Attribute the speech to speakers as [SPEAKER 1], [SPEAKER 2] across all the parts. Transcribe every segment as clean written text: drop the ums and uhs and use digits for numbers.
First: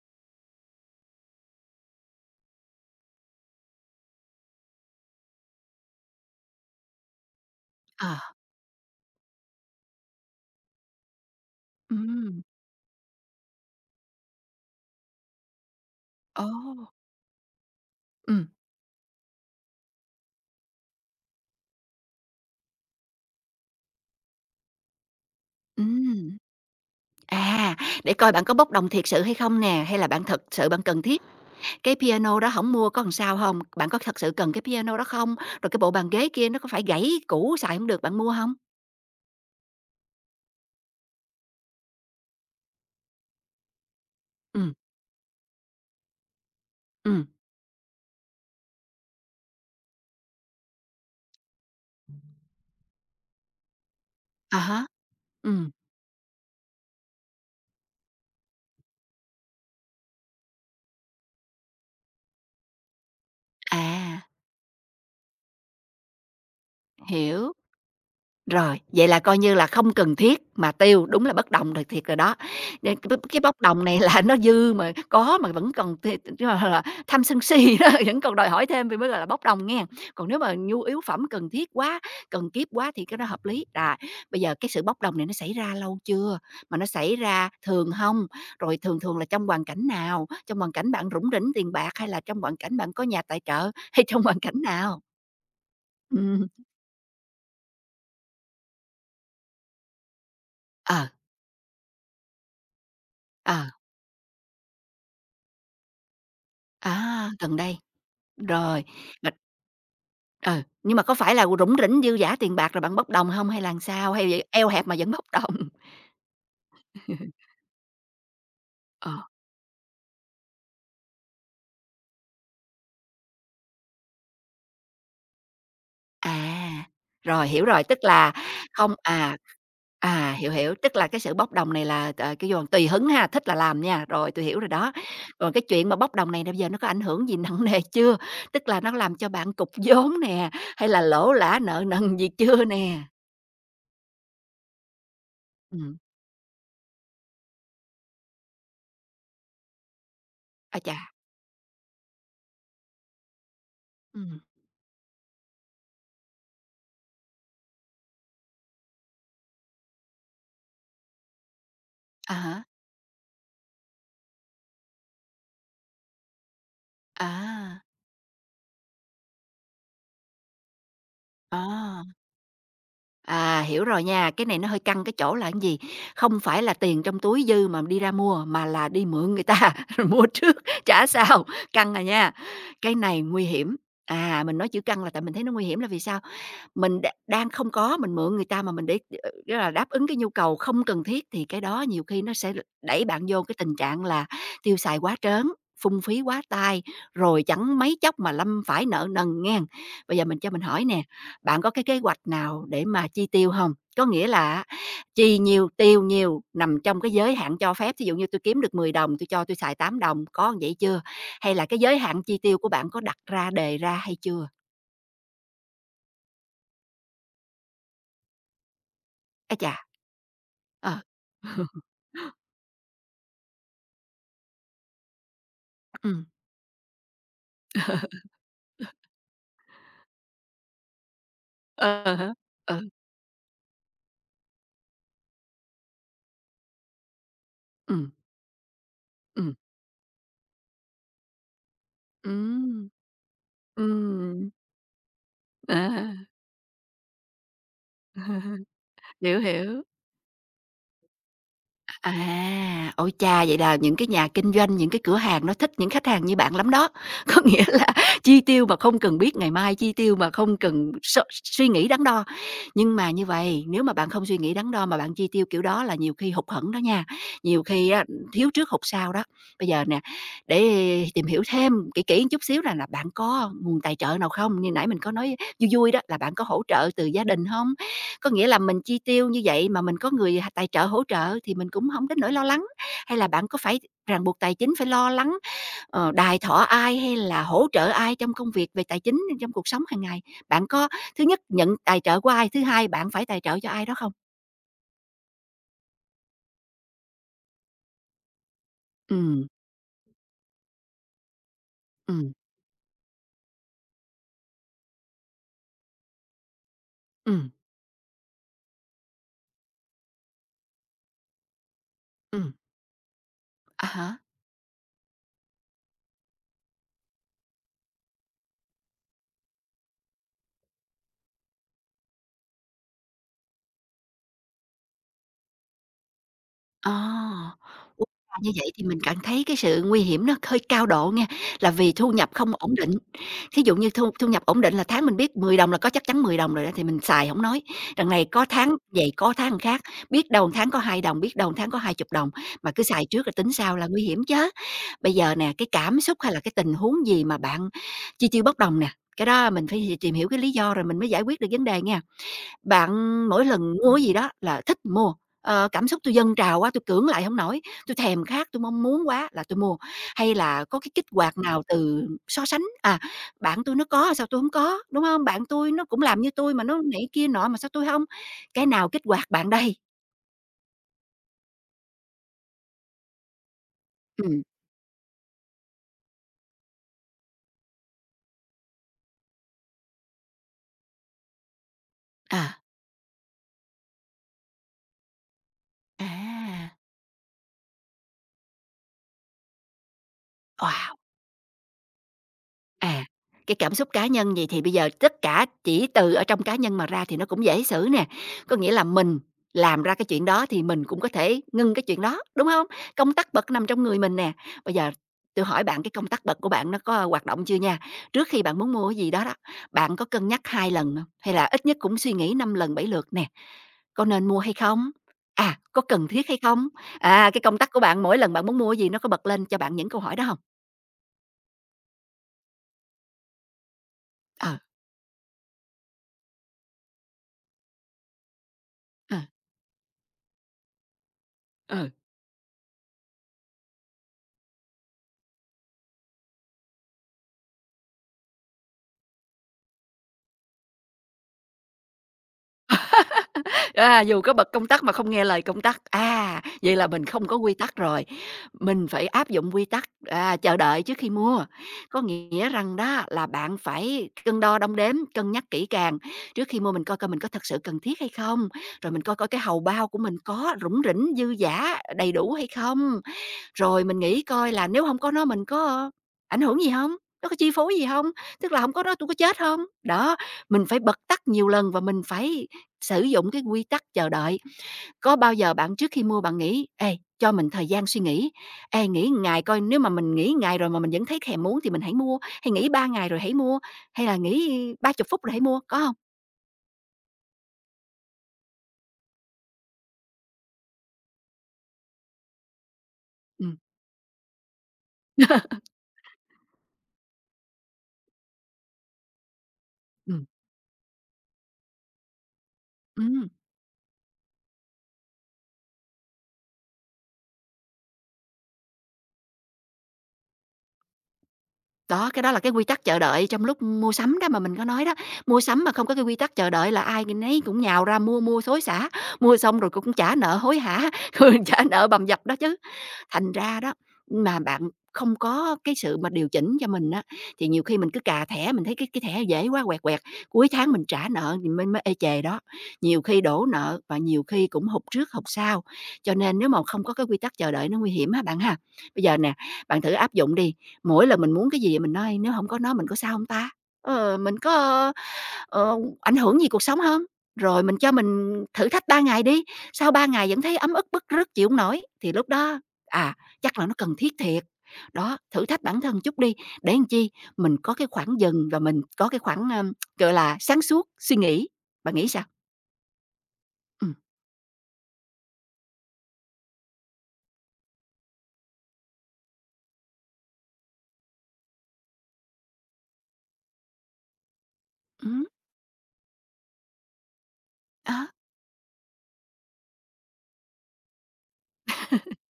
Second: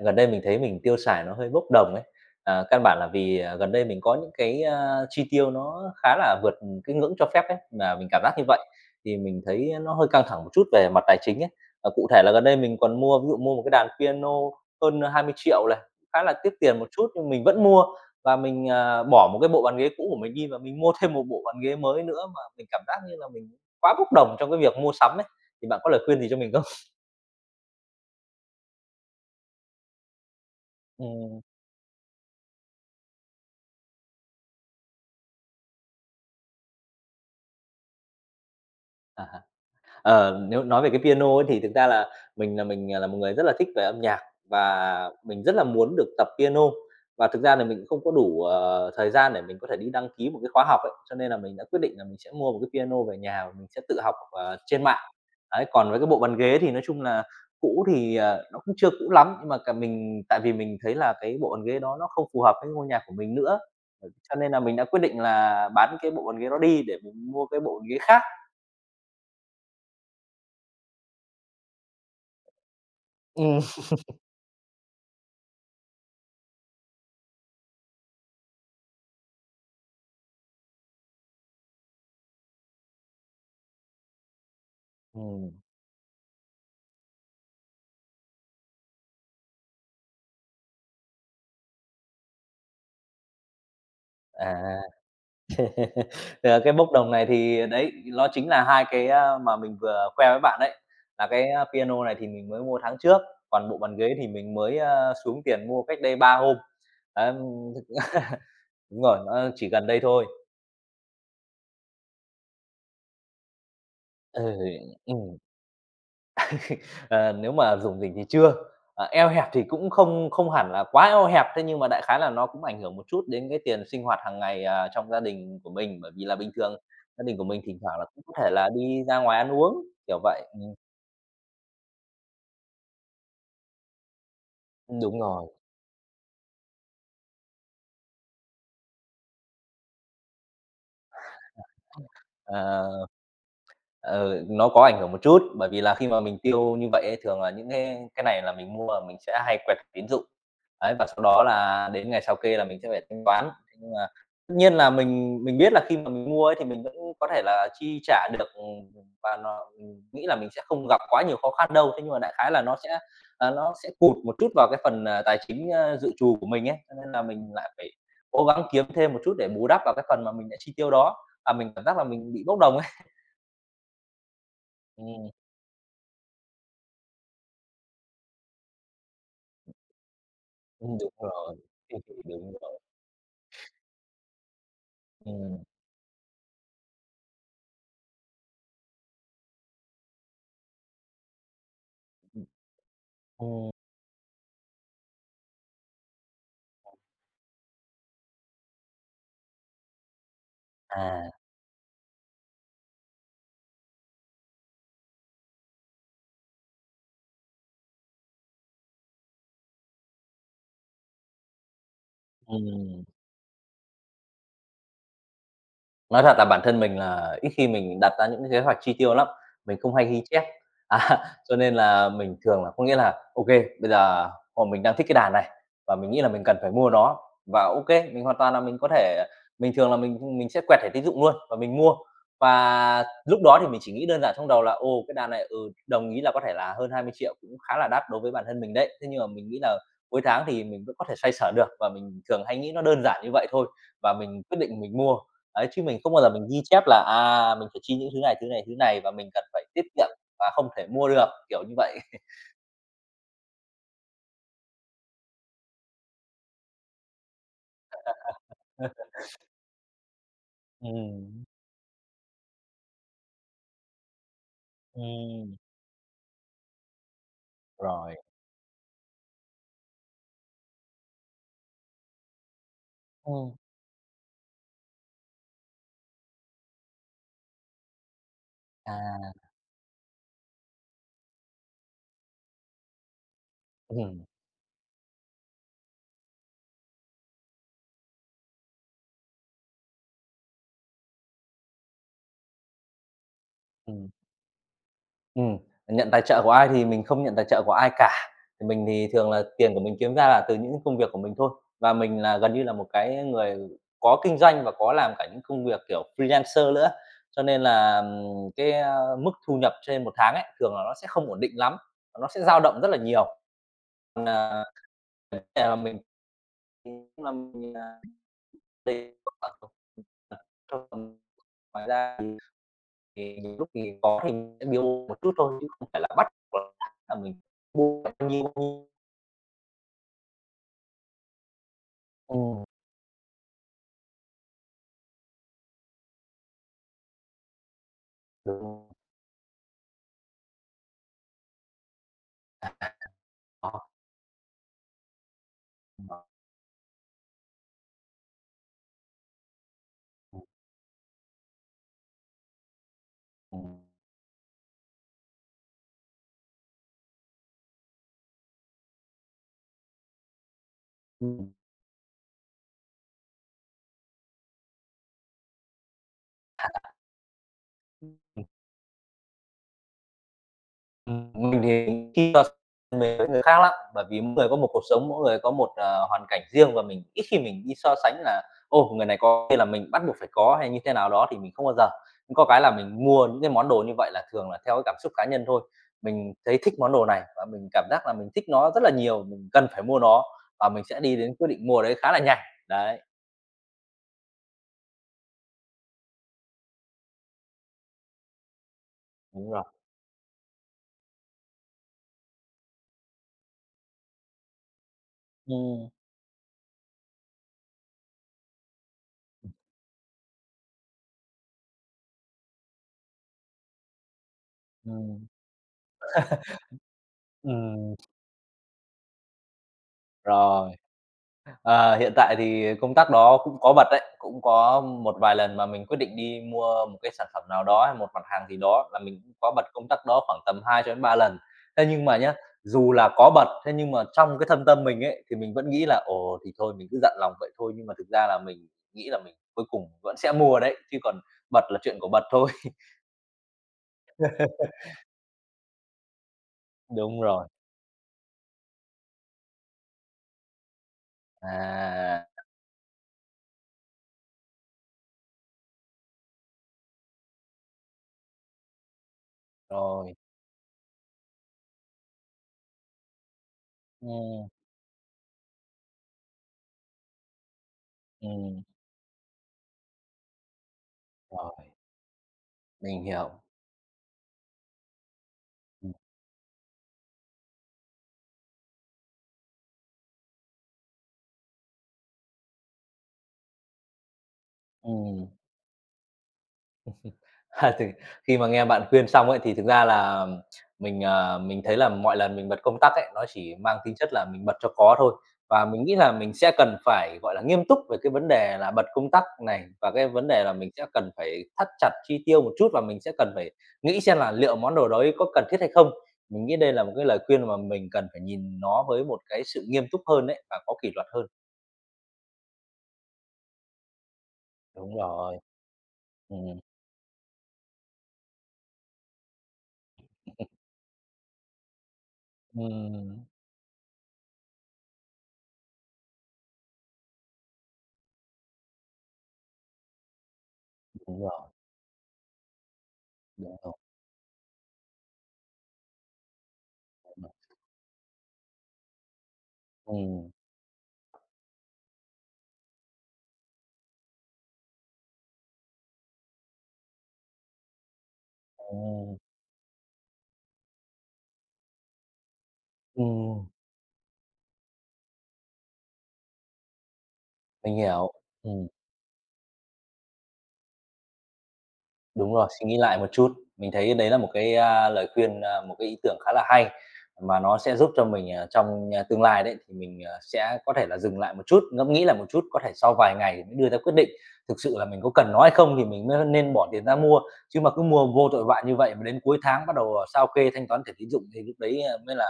[SPEAKER 1] Gần đây mình thấy mình tiêu xài nó hơi bốc đồng ấy. Căn bản là vì, gần đây mình có những cái, chi tiêu nó khá là vượt cái ngưỡng cho phép ấy, mà mình cảm
[SPEAKER 2] À,
[SPEAKER 1] giác như vậy thì mình thấy nó hơi căng thẳng một chút về mặt tài chính ấy. Cụ thể là
[SPEAKER 2] ừm,
[SPEAKER 1] gần đây mình còn mua ví dụ mua một cái đàn piano hơn 20 triệu này, khá là
[SPEAKER 2] ồ,
[SPEAKER 1] tiếc tiền một chút nhưng mình vẫn mua và
[SPEAKER 2] ừm,
[SPEAKER 1] mình, bỏ một cái bộ bàn ghế cũ của mình đi và mình mua thêm một bộ bàn ghế mới nữa mà mình cảm giác như là mình quá bốc đồng trong cái việc mua sắm ấy. Thì bạn có lời khuyên gì
[SPEAKER 2] ừm.
[SPEAKER 1] cho mình không?
[SPEAKER 2] À, để coi bạn có bốc đồng thiệt sự hay không nè, hay là bạn thật sự bạn cần thiết
[SPEAKER 1] Ừm.
[SPEAKER 2] cái piano đó, hổng mua có làm sao hông? Bạn có thật sự cần cái piano đó không? Rồi cái bộ bàn ghế kia nó có phải gãy cũ xài hổng được, bạn mua hông?
[SPEAKER 1] À. Nếu nói về cái piano ấy thì thực ra là mình, là một người rất là thích về âm nhạc
[SPEAKER 2] Ừm,
[SPEAKER 1] và mình rất là muốn được tập piano.
[SPEAKER 2] ừm,
[SPEAKER 1] Và thực ra là mình cũng không có đủ, thời gian để mình có thể đi đăng ký một cái khóa học ấy, cho nên là mình đã quyết định là mình sẽ mua một cái piano về nhà và mình sẽ tự học,
[SPEAKER 2] à há,
[SPEAKER 1] trên mạng. Đấy,
[SPEAKER 2] ừm,
[SPEAKER 1] còn với cái bộ bàn ghế thì nói chung là cũ thì, nó cũng chưa cũ lắm, nhưng mà cả mình tại vì mình thấy là cái bộ bàn ghế đó nó không phù hợp với ngôi nhà của mình nữa,
[SPEAKER 2] à,
[SPEAKER 1] cho nên là mình đã quyết định là bán cái bộ bàn ghế đó đi để mình mua
[SPEAKER 2] hiểu.
[SPEAKER 1] cái bộ bàn ghế khác.
[SPEAKER 2] Rồi, vậy là coi như là không cần thiết mà tiêu, đúng là bất đồng rồi thiệt rồi đó. Nên cái bốc
[SPEAKER 1] Ừm.
[SPEAKER 2] đồng này là nó dư mà có mà vẫn còn nhưng mà là tham sân si đó, vẫn còn đòi hỏi thêm thì mới gọi là bốc đồng nghe. Còn nếu mà nhu yếu phẩm cần thiết quá, cần kiếp quá thì cái đó hợp lý. Rồi, bây giờ cái sự bốc đồng này nó xảy
[SPEAKER 1] Ừm.
[SPEAKER 2] ra lâu chưa? Mà nó xảy ra thường không? Rồi thường thường là trong hoàn cảnh nào? Trong hoàn cảnh bạn rủng rỉnh tiền bạc hay là trong hoàn cảnh bạn có nhà tài trợ, hay trong hoàn cảnh
[SPEAKER 1] À,
[SPEAKER 2] nào? Ừm,
[SPEAKER 1] thì, cái bốc đồng này thì đấy, nó chính là 2 cái, mà mình vừa khoe với bạn đấy,
[SPEAKER 2] ờ,
[SPEAKER 1] là cái, piano này thì mình mới mua tháng trước,
[SPEAKER 2] ờ,
[SPEAKER 1] còn bộ bàn ghế thì mình mới, xuống tiền mua cách đây 3 hôm.
[SPEAKER 2] à,
[SPEAKER 1] Đấy,
[SPEAKER 2] gần đây. Rồi,
[SPEAKER 1] đúng rồi,
[SPEAKER 2] mà
[SPEAKER 1] nó chỉ gần đây thôi.
[SPEAKER 2] ừ, nhưng mà có phải là rủng rỉnh dư giả tiền bạc rồi bạn bốc đồng không hay là làm sao? Hay
[SPEAKER 1] Ừ,
[SPEAKER 2] vậy eo hẹp mà vẫn bốc
[SPEAKER 1] ừm,
[SPEAKER 2] đồng?
[SPEAKER 1] ờ, nếu mà dùng rỉnh thì chưa,
[SPEAKER 2] Ờ,
[SPEAKER 1] eo hẹp thì cũng không không hẳn là quá eo hẹp, thế nhưng mà đại khái là nó cũng ảnh hưởng một chút đến cái tiền sinh hoạt hàng ngày, trong gia đình của mình, bởi vì là bình
[SPEAKER 2] à,
[SPEAKER 1] thường gia đình của
[SPEAKER 2] rồi,
[SPEAKER 1] mình
[SPEAKER 2] hiểu
[SPEAKER 1] thỉnh
[SPEAKER 2] rồi, tức
[SPEAKER 1] thoảng là cũng
[SPEAKER 2] là
[SPEAKER 1] có thể là
[SPEAKER 2] không
[SPEAKER 1] đi ra
[SPEAKER 2] à,
[SPEAKER 1] ngoài ăn uống, kiểu
[SPEAKER 2] à,
[SPEAKER 1] vậy,
[SPEAKER 2] hiểu,
[SPEAKER 1] ừ.
[SPEAKER 2] hiểu, tức là cái sự bốc đồng này là, ờ, kêu bằng, tùy hứng ha, thích là làm nha, rồi tôi hiểu rồi đó.
[SPEAKER 1] Đúng rồi,
[SPEAKER 2] Còn cái chuyện mà bốc đồng này bây giờ nó có ảnh hưởng gì nặng nề chưa? Tức là nó làm cho bạn cục vốn nè, hay là lỗ lã nợ nần gì chưa nè?
[SPEAKER 1] à, ừ, nó có ảnh hưởng một chút, bởi vì là
[SPEAKER 2] Ừm,
[SPEAKER 1] khi mà mình tiêu như vậy ấy, thường là những cái này là mình mua là mình sẽ hay quẹt thẻ tín dụng.
[SPEAKER 2] ái chà,
[SPEAKER 1] Đấy, và sau đó là đến ngày sau kê là mình sẽ phải thanh toán. Thế nhưng mà
[SPEAKER 2] ừm,
[SPEAKER 1] tất nhiên là mình biết là khi mà mình mua ấy thì mình vẫn có thể là chi trả được, và nó mình nghĩ là mình sẽ không gặp quá nhiều khó khăn đâu. Thế nhưng mà đại
[SPEAKER 2] à
[SPEAKER 1] khái là
[SPEAKER 2] hả,
[SPEAKER 1] nó sẽ, nó sẽ cụt một chút vào cái phần, tài chính, dự trù của mình ấy, cho nên là mình lại
[SPEAKER 2] à,
[SPEAKER 1] phải cố gắng kiếm thêm một chút để bù đắp vào cái phần mà mình đã chi tiêu đó. Và mình cảm giác
[SPEAKER 2] à.
[SPEAKER 1] là mình bị bốc đồng ấy.
[SPEAKER 2] À, hiểu rồi nha, cái này nó hơi căng
[SPEAKER 1] Ừ.
[SPEAKER 2] cái chỗ là cái gì? Không phải là tiền trong túi dư mà đi ra mua, mà là đi mượn người ta, rồi mua trước, trả
[SPEAKER 1] Đúng
[SPEAKER 2] sau,
[SPEAKER 1] rồi.
[SPEAKER 2] căng à nha.
[SPEAKER 1] Đúng rồi.
[SPEAKER 2] Cái này nguy hiểm. À, mình nói chữ căng là tại mình thấy nó nguy
[SPEAKER 1] Ừm.
[SPEAKER 2] hiểm là vì sao? Mình đang không có, mình mượn người ta mà mình để nghĩa là đáp ứng cái nhu cầu không cần thiết thì cái đó nhiều khi nó
[SPEAKER 1] Ừm.
[SPEAKER 2] sẽ đẩy bạn vô cái
[SPEAKER 1] Ừm.
[SPEAKER 2] tình trạng là tiêu xài quá trớn, phung phí quá tay, rồi chẳng mấy chốc mà lâm phải nợ nần ngang. Bây giờ mình cho mình hỏi nè,
[SPEAKER 1] À,
[SPEAKER 2] bạn có cái kế hoạch nào để mà chi tiêu không? Có nghĩa là chi nhiều tiêu nhiều nằm trong cái giới hạn cho phép. Ví dụ như tôi kiếm được 10 đồng, tôi cho tôi xài 8 đồng, có vậy chưa? Hay là cái giới hạn chi tiêu của bạn có
[SPEAKER 1] ừm.
[SPEAKER 2] đặt ra, đề ra hay chưa?
[SPEAKER 1] Nói thật là bản thân mình là ít khi mình đặt ra những cái kế hoạch chi tiêu lắm,
[SPEAKER 2] Ái
[SPEAKER 1] mình
[SPEAKER 2] chà!
[SPEAKER 1] không hay ghi chép.
[SPEAKER 2] Ờ.
[SPEAKER 1] À, cho nên là mình thường là có nghĩa là ok, bây giờ, mình đang thích cái đàn này và mình nghĩ
[SPEAKER 2] Ừm.
[SPEAKER 1] là mình cần phải mua nó và ok, mình hoàn toàn là mình có thể mình thường là mình sẽ quẹt thẻ tín dụng luôn và mình mua.
[SPEAKER 2] Ờ há, ừ,
[SPEAKER 1] Và lúc đó thì mình chỉ nghĩ đơn giản trong đầu là ô cái đàn này, ừ, đồng ý là có thể là hơn 20 triệu cũng khá là đắt
[SPEAKER 2] ừm,
[SPEAKER 1] đối với bản thân mình đấy." Thế nhưng mà mình
[SPEAKER 2] ừm,
[SPEAKER 1] nghĩ là cuối tháng thì mình vẫn có thể xoay sở được và mình thường hay nghĩ nó
[SPEAKER 2] ừm,
[SPEAKER 1] đơn giản như vậy thôi và mình
[SPEAKER 2] ừm,
[SPEAKER 1] quyết định mình mua. Đấy, chứ mình
[SPEAKER 2] à.
[SPEAKER 1] không bao giờ mình ghi chép là, mình phải chi những thứ này, thứ này, thứ này và mình
[SPEAKER 2] Hiểu,
[SPEAKER 1] cần phải tiết
[SPEAKER 2] hiểu.
[SPEAKER 1] kiệm và không thể mua được, kiểu như vậy.
[SPEAKER 2] À, ôi cha! Vậy là những cái nhà kinh doanh, những cái cửa hàng nó thích những khách hàng như bạn lắm đó. Có nghĩa là chi tiêu mà không cần biết ngày mai, chi tiêu mà không cần so
[SPEAKER 1] Ừm,
[SPEAKER 2] suy nghĩ đắn đo. Nhưng mà như vậy nếu mà bạn không suy nghĩ đắn đo mà bạn chi tiêu
[SPEAKER 1] ừm,
[SPEAKER 2] kiểu đó là nhiều khi hụt hẫng đó nha, nhiều khi á,
[SPEAKER 1] rồi,
[SPEAKER 2] thiếu trước hụt sau đó. Bây giờ nè, để tìm hiểu thêm kỹ kỹ chút xíu là bạn có
[SPEAKER 1] ừm.
[SPEAKER 2] nguồn tài trợ nào không? Như nãy mình có nói vui vui đó, là bạn có hỗ trợ từ gia đình không, có nghĩa là mình chi tiêu
[SPEAKER 1] À,
[SPEAKER 2] như vậy mà mình có người tài trợ hỗ trợ thì mình cũng không đến nỗi lo lắng, hay là bạn có phải ràng
[SPEAKER 1] ừm,
[SPEAKER 2] buộc tài chính phải lo lắng, ờ, đài thọ ai hay là hỗ trợ ai trong công việc về tài chính trong cuộc sống hàng ngày? Bạn có, thứ nhất nhận tài trợ của ai? Thứ hai bạn phải tài trợ cho ai đó
[SPEAKER 1] ừm,
[SPEAKER 2] không?
[SPEAKER 1] ừm, nhận tài trợ của ai thì mình không nhận tài trợ của ai cả. Thì mình thì
[SPEAKER 2] Ừ,
[SPEAKER 1] thường là tiền của mình kiếm ra là từ những công việc của mình thôi, và mình
[SPEAKER 2] ừ,
[SPEAKER 1] là gần như là một cái người có kinh doanh và có làm cả những công việc kiểu freelancer nữa, cho
[SPEAKER 2] ừ,
[SPEAKER 1] nên là, cái, mức thu nhập trên một tháng ấy, thường là nó sẽ không ổn định lắm, nó sẽ
[SPEAKER 2] ừ,
[SPEAKER 1] dao động rất là nhiều.
[SPEAKER 2] à há.
[SPEAKER 1] Mình, là mình cũng là mình à, tùy ngoài ra thì nhiều lúc thì có thì sẽ biếu bố một chút thôi chứ không phải là bắt buộc là mình
[SPEAKER 2] Ờ,
[SPEAKER 1] mua
[SPEAKER 2] ủa,
[SPEAKER 1] bao
[SPEAKER 2] mà như
[SPEAKER 1] nhiêu
[SPEAKER 2] vậy thì
[SPEAKER 1] nhiêu.
[SPEAKER 2] mình cảm thấy cái sự nguy hiểm nó hơi cao độ nha, là vì thu nhập không
[SPEAKER 1] Ừm,
[SPEAKER 2] ổn định. Thí dụ như thu thu nhập ổn định là tháng mình biết 10 đồng là có chắc chắn 10 đồng rồi đó thì mình xài không nói, đằng này có tháng
[SPEAKER 1] đúng.
[SPEAKER 2] vậy có tháng khác, biết đầu tháng có 2 đồng, biết đầu tháng có hai chục đồng, mà cứ xài trước rồi tính sau là
[SPEAKER 1] Đó,
[SPEAKER 2] nguy hiểm chớ. Bây giờ nè, cái cảm xúc hay là cái tình huống gì mà bạn chi tiêu bốc đồng nè, cái đó mình phải tìm hiểu cái
[SPEAKER 1] ừm,
[SPEAKER 2] lý do rồi mình mới giải quyết được vấn đề nha. Bạn mỗi lần
[SPEAKER 1] ừm,
[SPEAKER 2] mua cái gì đó là thích mua, ờ, cảm xúc tôi dâng trào quá, tôi cưỡng lại không nổi, tôi thèm khát, tôi mong muốn quá là tôi mua, hay là có cái kích hoạt
[SPEAKER 1] ừm,
[SPEAKER 2] nào từ so sánh, à, bạn tôi nó có sao tôi không có, đúng không? Bạn tôi nó cũng làm như tôi mà nó này kia nọ mà sao tôi không?
[SPEAKER 1] ừm.
[SPEAKER 2] Cái nào kích hoạt bạn đây?
[SPEAKER 1] Mình thì khi mà mình với người khác lắm, bởi vì mỗi
[SPEAKER 2] Ừm,
[SPEAKER 1] người có một cuộc sống, mỗi người có một, hoàn cảnh riêng và mình ít khi mình đi so sánh là "Ô, người này có hay là mình bắt buộc phải có" hay như thế nào đó thì mình không bao giờ. Nhưng có
[SPEAKER 2] à,
[SPEAKER 1] cái là mình mua những cái món đồ như vậy là thường là theo cái cảm xúc cá nhân thôi. Mình thấy
[SPEAKER 2] à,
[SPEAKER 1] thích món đồ này và mình cảm giác là mình thích nó rất là nhiều, mình cần phải mua nó và mình
[SPEAKER 2] wow!
[SPEAKER 1] sẽ đi đến quyết định mua đấy khá là nhanh. Đấy,
[SPEAKER 2] À, cái cảm xúc cá nhân gì thì bây giờ tất cả chỉ từ ở trong cá nhân mà ra thì nó cũng dễ xử nè. Có nghĩa là mình
[SPEAKER 1] đúng rồi.
[SPEAKER 2] làm ra cái chuyện đó thì mình cũng có thể ngưng cái chuyện đó, đúng không? Công tắc bật nằm trong người mình nè. Bây giờ tôi hỏi bạn
[SPEAKER 1] Ừm,
[SPEAKER 2] cái công tắc bật của bạn nó có hoạt động chưa nha? Trước khi bạn muốn mua cái gì đó đó, bạn có cân nhắc 2 lần hông? Hay là ít nhất cũng suy nghĩ 5 lần, 7 lượt nè? Có nên mua hay không?
[SPEAKER 1] ừm,
[SPEAKER 2] À, có cần thiết hay không? À, cái công tắc của
[SPEAKER 1] ừm,
[SPEAKER 2] bạn mỗi lần bạn muốn mua cái gì nó có bật lên cho bạn những câu hỏi đó không?
[SPEAKER 1] rồi. Ờ, hiện tại thì công tác đó cũng có bật đấy, cũng
[SPEAKER 2] Ờ,
[SPEAKER 1] có một vài lần mà mình quyết định đi mua một cái sản phẩm nào đó hay một mặt hàng gì đó là
[SPEAKER 2] ờ,
[SPEAKER 1] mình cũng có bật công tác đó khoảng tầm 2 cho đến 3 lần. Thế
[SPEAKER 2] ờ.
[SPEAKER 1] nhưng mà nhá, dù là có bật, thế nhưng mà trong cái thâm tâm mình ấy, thì mình vẫn nghĩ là "Ồ, thì thôi mình cứ dặn lòng vậy thôi." Nhưng mà thực ra là mình nghĩ là mình cuối cùng vẫn sẽ mua đấy, chứ còn bật là chuyện của bật thôi.
[SPEAKER 2] À, dù có bật công tắc mà không nghe lời công tắc, à, vậy là mình
[SPEAKER 1] Đúng
[SPEAKER 2] không có
[SPEAKER 1] rồi.
[SPEAKER 2] quy tắc rồi. Mình phải áp dụng quy tắc, à, chờ đợi trước khi mua. Có
[SPEAKER 1] À,
[SPEAKER 2] nghĩa rằng đó là bạn phải cân đo đong đếm, cân nhắc kỹ càng trước khi mua, mình coi coi mình có thật sự cần thiết hay không, rồi mình coi coi cái hầu bao của
[SPEAKER 1] rồi.
[SPEAKER 2] mình có rủng rỉnh, dư dả, đầy đủ hay không. Rồi mình nghĩ
[SPEAKER 1] Ừm,
[SPEAKER 2] coi là nếu không có nó mình có ảnh hưởng gì không? Nó có chi phối gì không? Tức là
[SPEAKER 1] ừm,
[SPEAKER 2] không có nó tôi có chết không? Đó. Mình phải bật tắt nhiều
[SPEAKER 1] rồi,
[SPEAKER 2] lần và mình phải sử
[SPEAKER 1] mình
[SPEAKER 2] dụng
[SPEAKER 1] hiểu.
[SPEAKER 2] cái quy tắc chờ đợi. Có bao giờ bạn trước
[SPEAKER 1] Ừm,
[SPEAKER 2] khi mua bạn nghĩ: "Ê, cho mình thời gian suy nghĩ, ê, nghĩ một ngày coi nếu mà mình nghĩ một ngày rồi mà mình vẫn thấy thèm muốn thì mình hãy mua, hay nghĩ 3 ngày rồi hãy mua, hay là nghĩ ba chục phút
[SPEAKER 1] ừm.
[SPEAKER 2] rồi hãy mua", có không?
[SPEAKER 1] Thì khi mà nghe bạn khuyên xong ấy, thì thực ra là mình, mình thấy là mọi lần mình bật công tắc ấy, nó chỉ
[SPEAKER 2] Ừm.
[SPEAKER 1] mang tính chất là mình bật cho có thôi. Và mình nghĩ là mình sẽ cần phải, gọi là, nghiêm túc về cái vấn đề là bật công tắc này, và cái
[SPEAKER 2] Ừm.
[SPEAKER 1] vấn đề là mình sẽ cần phải thắt chặt chi tiêu một chút, và mình sẽ
[SPEAKER 2] Ừm.
[SPEAKER 1] cần phải nghĩ xem là liệu món đồ đấy có cần thiết hay không. Mình nghĩ đây là một cái lời khuyên mà mình cần phải nhìn nó với một cái sự nghiêm túc hơn đấy và có kỷ luật hơn.
[SPEAKER 2] Đó, cái đó là cái quy tắc chờ đợi trong lúc mua sắm đó mà mình có nói đó.
[SPEAKER 1] Đúng rồi.
[SPEAKER 2] Mua sắm mà không có cái quy tắc chờ
[SPEAKER 1] Ừm,
[SPEAKER 2] đợi là ai người nấy cũng nhào ra mua, mua xối xả, mua xong rồi cũng trả nợ hối hả, rồi trả nợ bầm dập đó chứ.
[SPEAKER 1] ừm,
[SPEAKER 2] Thành ra đó, mà bạn không có cái sự mà điều chỉnh cho mình á, thì nhiều khi mình cứ cà thẻ, mình thấy cái thẻ dễ quá quẹt quẹt, cuối tháng mình trả
[SPEAKER 1] đúng
[SPEAKER 2] nợ
[SPEAKER 1] rồi,
[SPEAKER 2] thì mình mới ê chề đó. Nhiều khi đổ
[SPEAKER 1] đúng rồi,
[SPEAKER 2] nợ và nhiều khi cũng hụt trước hụt sau. Cho nên nếu mà không có cái
[SPEAKER 1] đúng
[SPEAKER 2] quy tắc
[SPEAKER 1] rồi.
[SPEAKER 2] chờ đợi nó nguy hiểm á bạn ha. Bây giờ nè, bạn thử áp
[SPEAKER 1] Ừm,
[SPEAKER 2] dụng đi. Mỗi lần mình muốn cái gì mình nói: "Nếu không có nó mình có sao không ta? Ờ, mình có, ờ, ảnh hưởng gì cuộc sống không? Rồi mình cho mình thử thách 3
[SPEAKER 1] ừm.
[SPEAKER 2] ngày đi, sau 3 ngày vẫn thấy ấm ức, bứt rứt, chịu hông nổi, thì lúc đó, à,
[SPEAKER 1] Ừm,
[SPEAKER 2] chắc là nó cần thiết thiệt." Đó, thử thách bản thân chút đi, để làm chi? Mình có
[SPEAKER 1] mình
[SPEAKER 2] cái
[SPEAKER 1] hiểu.
[SPEAKER 2] khoảng dừng và
[SPEAKER 1] Ừm,
[SPEAKER 2] mình có cái khoảng, gọi là, sáng suốt, suy nghĩ. Bạn nghĩ sao?
[SPEAKER 1] đúng rồi, suy nghĩ lại một chút. Mình
[SPEAKER 2] Ừm,
[SPEAKER 1] thấy đấy là một cái, lời khuyên, một cái ý tưởng khá là hay, mà nó sẽ giúp cho mình, trong, tương lai đấy, thì mình, sẽ có thể là dừng lại một chút, ngẫm nghĩ lại một chút, có thể sau vài ngày thì mới đưa ra quyết định. Thực sự là mình có
[SPEAKER 2] ừm,
[SPEAKER 1] cần nó hay không thì mình mới nên bỏ tiền ra mua, chứ mà cứ mua
[SPEAKER 2] đó.
[SPEAKER 1] vô tội vạ như vậy mà đến cuối tháng bắt đầu, sao kê thanh toán thẻ tín dụng thì lúc đấy, mới là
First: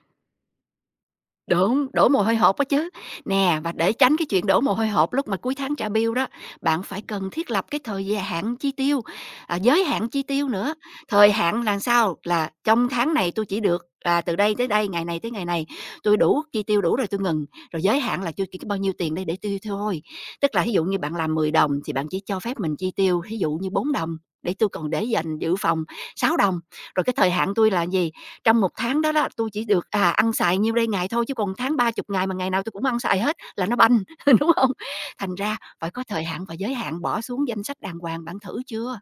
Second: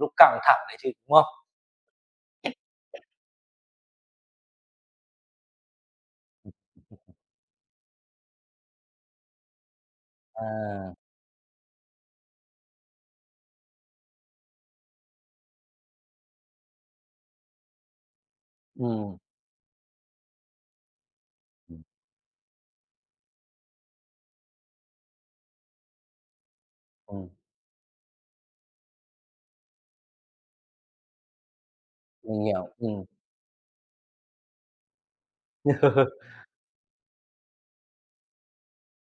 [SPEAKER 1] lúc căng thẳng đấy chứ, đúng không?
[SPEAKER 2] Đúng, đổ mồ hôi hột đó chứ. Nè, và để tránh cái chuyện đổ mồ hôi hột lúc mà cuối tháng trả bill đó, bạn phải cần thiết lập cái thời gian hạn chi tiêu, à, giới hạn chi tiêu nữa.
[SPEAKER 1] À,
[SPEAKER 2] Thời hạn là sao? Là trong tháng này tôi chỉ được là từ đây tới đây, ngày này tới ngày này, tôi đủ chi tiêu đủ rồi tôi ngừng. Rồi giới hạn là tôi chỉ có bao nhiêu tiền
[SPEAKER 1] ừm,
[SPEAKER 2] đây để tiêu thôi. Tức là ví dụ như bạn làm 10 đồng
[SPEAKER 1] ừm,
[SPEAKER 2] thì bạn chỉ cho phép mình chi tiêu ví dụ như 4 đồng để tôi còn để dành dự phòng 6 đồng. Rồi cái
[SPEAKER 1] ừm,
[SPEAKER 2] thời hạn tôi là gì? Trong một tháng đó đó, tui chỉ được, à, ăn xài nhiêu đây ngày thôi, chứ còn tháng ba chục ngày mà
[SPEAKER 1] mình
[SPEAKER 2] ngày nào
[SPEAKER 1] hiểu,
[SPEAKER 2] tôi cũng ăn
[SPEAKER 1] ừm.
[SPEAKER 2] xài hết là nó banh, đúng không? Thành ra phải có thời hạn và giới hạn, bỏ xuống danh sách đàng hoàng. Bạn thử chưa?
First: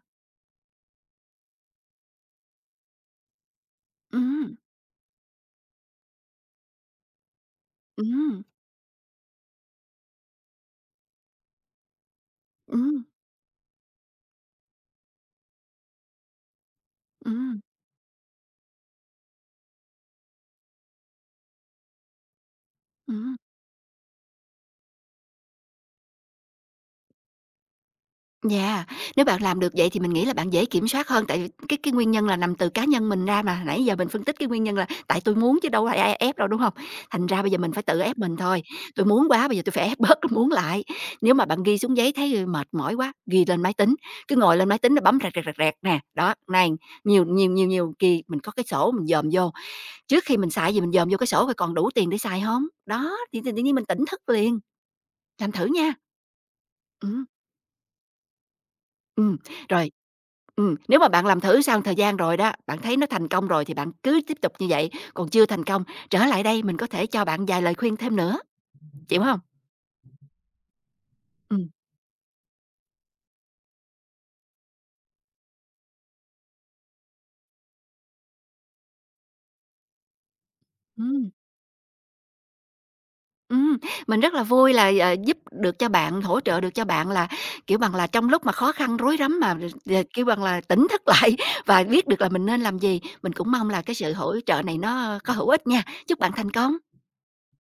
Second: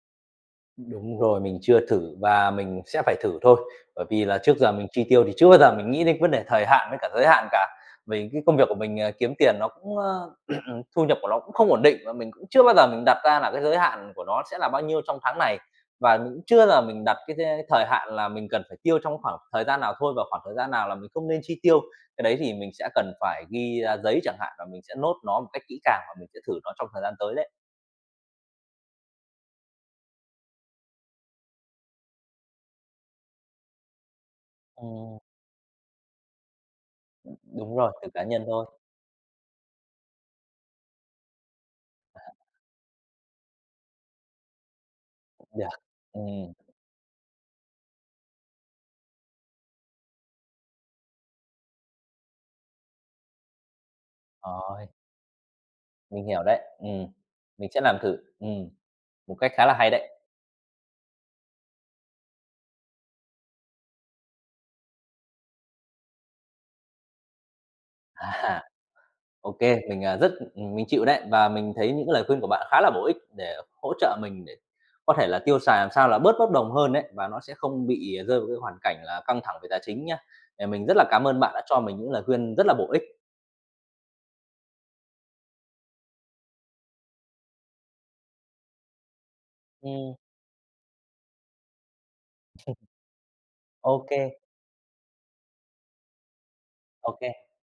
[SPEAKER 1] Đúng rồi, mình chưa thử và mình sẽ phải thử thôi. Bởi vì là
[SPEAKER 2] Ừm,
[SPEAKER 1] trước giờ mình chi tiêu thì chưa bao giờ mình nghĩ đến vấn đề thời hạn với cả giới hạn cả. Vì cái
[SPEAKER 2] ừm,
[SPEAKER 1] công việc của mình, kiếm tiền nó cũng, thu nhập của nó cũng không ổn định và mình cũng chưa bao giờ
[SPEAKER 2] ừm,
[SPEAKER 1] mình đặt ra là cái giới hạn của nó sẽ là bao nhiêu trong tháng này. Và mình cũng chưa là mình đặt cái
[SPEAKER 2] ừm,
[SPEAKER 1] the thời hạn là mình cần phải tiêu trong khoảng thời gian nào thôi và khoảng thời gian nào là mình không nên chi tiêu. Cái đấy thì mình sẽ cần
[SPEAKER 2] ừm.
[SPEAKER 1] phải ghi ra giấy chẳng hạn và mình sẽ nốt nó một cách kỹ càng và mình sẽ thử nó trong thời gian tới đấy.
[SPEAKER 2] Yeah, nếu bạn làm được vậy thì mình nghĩ là bạn dễ kiểm soát hơn, tại vì cái nguyên nhân là nằm từ cá nhân mình ra mà, nãy giờ mình phân tích cái nguyên nhân là
[SPEAKER 1] Ừm,
[SPEAKER 2] tại tôi muốn chứ đâu phải ai ép đâu, đúng không? Thành ra bây giờ mình
[SPEAKER 1] đúng
[SPEAKER 2] phải
[SPEAKER 1] rồi,
[SPEAKER 2] tự
[SPEAKER 1] từ
[SPEAKER 2] ép
[SPEAKER 1] cá
[SPEAKER 2] mình
[SPEAKER 1] nhân
[SPEAKER 2] thôi,
[SPEAKER 1] thôi.
[SPEAKER 2] tôi muốn quá bây giờ tôi phải ép bớt cái muốn lại. Nếu mà bạn ghi xuống giấy thấy mệt mỏi quá, ghi lên máy tính, cứ ngồi lên máy tính là bấm rẹt, rẹt, rẹt, rẹt
[SPEAKER 1] Được,
[SPEAKER 2] nè, đó,
[SPEAKER 1] ừm,
[SPEAKER 2] này, nhiều nhiều nhiều nhiều kỳ mình có cái sổ mình dòm vô, trước khi mình xài gì mình dòm vô cái sổ coi còn đủ tiền để xài không? Đó, thì tự nhiên mình tỉnh thức liền,
[SPEAKER 1] rồi,
[SPEAKER 2] làm thử nha.
[SPEAKER 1] mình hiểu đấy,
[SPEAKER 2] Ừm.
[SPEAKER 1] mình sẽ làm thử, một
[SPEAKER 2] Ừm,
[SPEAKER 1] cách khá là hay
[SPEAKER 2] rồi.
[SPEAKER 1] đấy.
[SPEAKER 2] Nếu mà bạn làm thử sau thời gian rồi đó, bạn thấy nó thành công rồi thì bạn cứ tiếp tục như vậy, còn chưa thành công, trở lại đây mình có thể cho bạn vài lời khuyên thêm nữa,
[SPEAKER 1] À,
[SPEAKER 2] chịu hông?
[SPEAKER 1] ô kê, mình, rất mình chịu đấy, và
[SPEAKER 2] Ừm,
[SPEAKER 1] mình thấy những cái lời khuyên của bạn khá là bổ ích để hỗ trợ mình để có thể là tiêu xài làm sao là bớt bốc đồng hơn đấy, và nó sẽ không bị rơi vào cái hoàn cảnh là căng thẳng về tài chính nhá. Ờ, mình rất là cảm
[SPEAKER 2] ừm,
[SPEAKER 1] ơn bạn đã cho mình những lời khuyên rất là bổ ích.
[SPEAKER 2] ừm, mình rất là vui là, ờ, giúp được cho bạn, hỗ trợ được cho bạn là, kiểu bằng là, trong lúc mà khó khăn rối rắm mà
[SPEAKER 1] Ừm,
[SPEAKER 2] kiểu bằng là, tỉnh thức lại và biết được là mình nên làm gì. Mình cũng mong là
[SPEAKER 1] ô
[SPEAKER 2] cái sự
[SPEAKER 1] kê,
[SPEAKER 2] hỗ trợ này nó có hữu ích nha. Chúc bạn thành công!
[SPEAKER 1] ô kê.